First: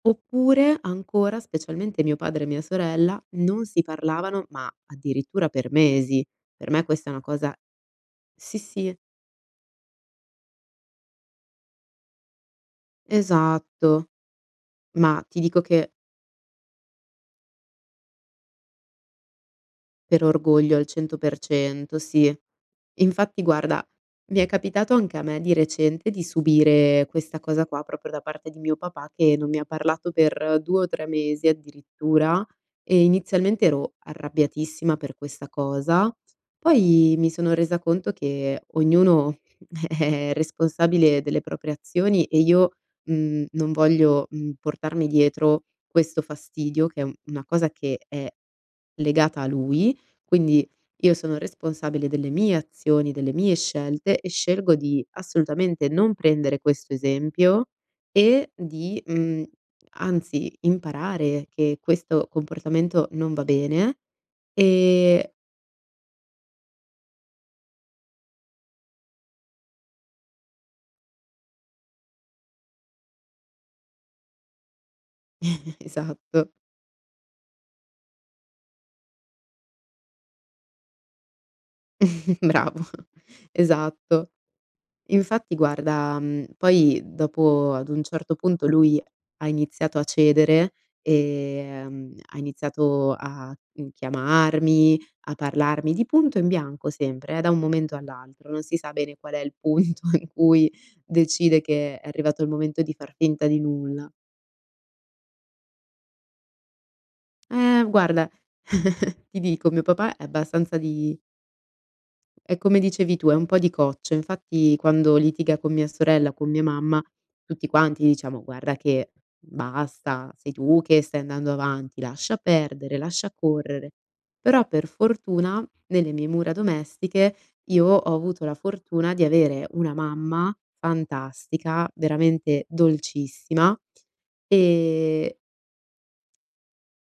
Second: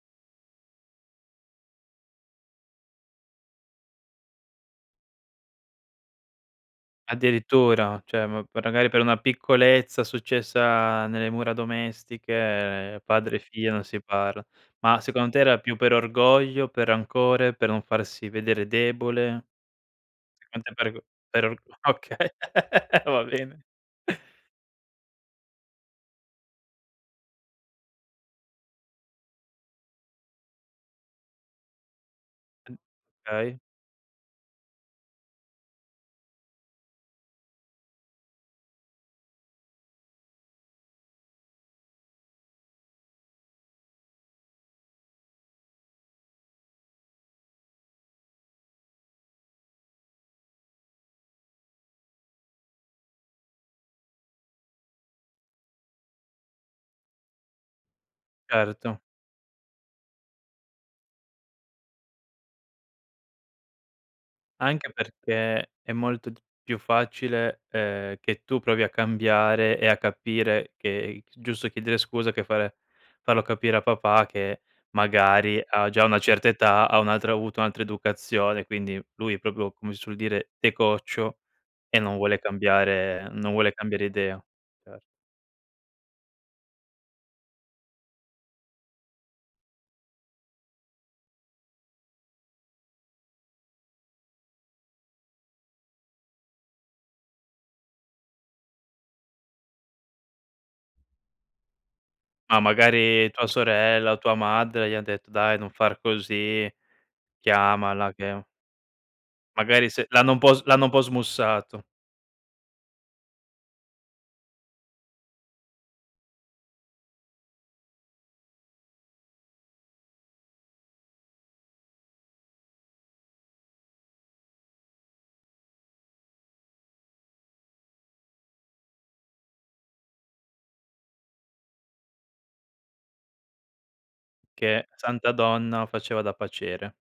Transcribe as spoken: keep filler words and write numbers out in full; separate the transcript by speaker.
Speaker 1: Oppure, ancora, specialmente mio padre e mia sorella, non si parlavano, ma addirittura per mesi. Per me questa è una cosa
Speaker 2: Addirittura, cioè ma
Speaker 1: sì,
Speaker 2: per ragari
Speaker 1: sì.
Speaker 2: per una piccolezza successa nelle mura domestiche, padre e figlia non si
Speaker 1: Esatto,
Speaker 2: parla. Ma
Speaker 1: ma
Speaker 2: secondo
Speaker 1: ti
Speaker 2: te era
Speaker 1: dico
Speaker 2: più
Speaker 1: che
Speaker 2: per orgoglio, per rancore, per non farsi vedere debole?
Speaker 1: Per orgoglio, al
Speaker 2: [unintelligible]
Speaker 1: cento per
Speaker 2: per or
Speaker 1: cento,
Speaker 2: okay,
Speaker 1: sì.
Speaker 2: va
Speaker 1: Infatti
Speaker 2: bene.
Speaker 1: guarda, mi è capitato anche a me di recente di subire questa cosa qua, proprio da parte di mio papà, che non mi ha parlato per due o tre mesi, addirittura
Speaker 2: N
Speaker 1: e
Speaker 2: kay.
Speaker 1: inizialmente ero arrabbiatissima per questa cosa, poi mi sono resa conto che ognuno è responsabile delle proprie azioni e io, mhmm, non voglio, mhmm, portarmi dietro questo fastidio, che è un una cosa che è legata a lui, quindi io sono responsabile delle mie azioni, delle mie scelte e scelgo di assolutamente non prendere questo esempio e
Speaker 2: Certo.
Speaker 1: di, mhmm, anzi, imparare che questo comportamento non va bene,
Speaker 2: Anche
Speaker 1: e
Speaker 2: perché è molto d più facile, ehm, che tu provi a cambiare e a capire che i s giusto chiedere scusa che fare farlo capire a papà che, magari, ha già una certa
Speaker 1: Esatto.
Speaker 2: età, ha un'altra ha avuto un'altra educazione. Quindi, lui è propio come si suol dire, de coccio e non vuole
Speaker 1: Bravo,
Speaker 2: cambiare non vuole cambiare
Speaker 1: esatto.
Speaker 2: idea. Cer
Speaker 1: Infatti guarda, mhmm, poi dopo ad un certo punto lui ha iniziato a cedere e ehm, ha iniziato a, uhm, chiamarmi, a parlarmi di punto in bianco sempre, eh, da un momento all'altro. Non si sa bene qual è il punto in cui decide che è arrivato il
Speaker 2: Ma
Speaker 1: momento di far
Speaker 2: magari
Speaker 1: finta
Speaker 2: tua
Speaker 1: di nulla.
Speaker 2: sorella o tua madre, gli han detto: "Dai, non far così,
Speaker 1: Ehm,
Speaker 2: chiamala
Speaker 1: guarda,
Speaker 2: che"
Speaker 1: ti dico, mio
Speaker 2: Magari se
Speaker 1: papà è
Speaker 2: l'hanno un po' s
Speaker 1: abbastanza
Speaker 2: l'hanno un po'
Speaker 1: di
Speaker 2: smussato.
Speaker 1: è come dicevi tu, è un po' di coccio. Infatti, quando litiga con mia sorella o con mia mamma, tutti quanti diciamo: "Guarda che basta, sei tu che stai andando avanti, lascia perdere, lascia correre". Però, per fortuna, nelle mie mura domestiche io ho avuto la fortuna di avere una mamma fantastica, veramente dolcissima,
Speaker 2: Che santa
Speaker 1: e
Speaker 2: donna, faceva da paciere.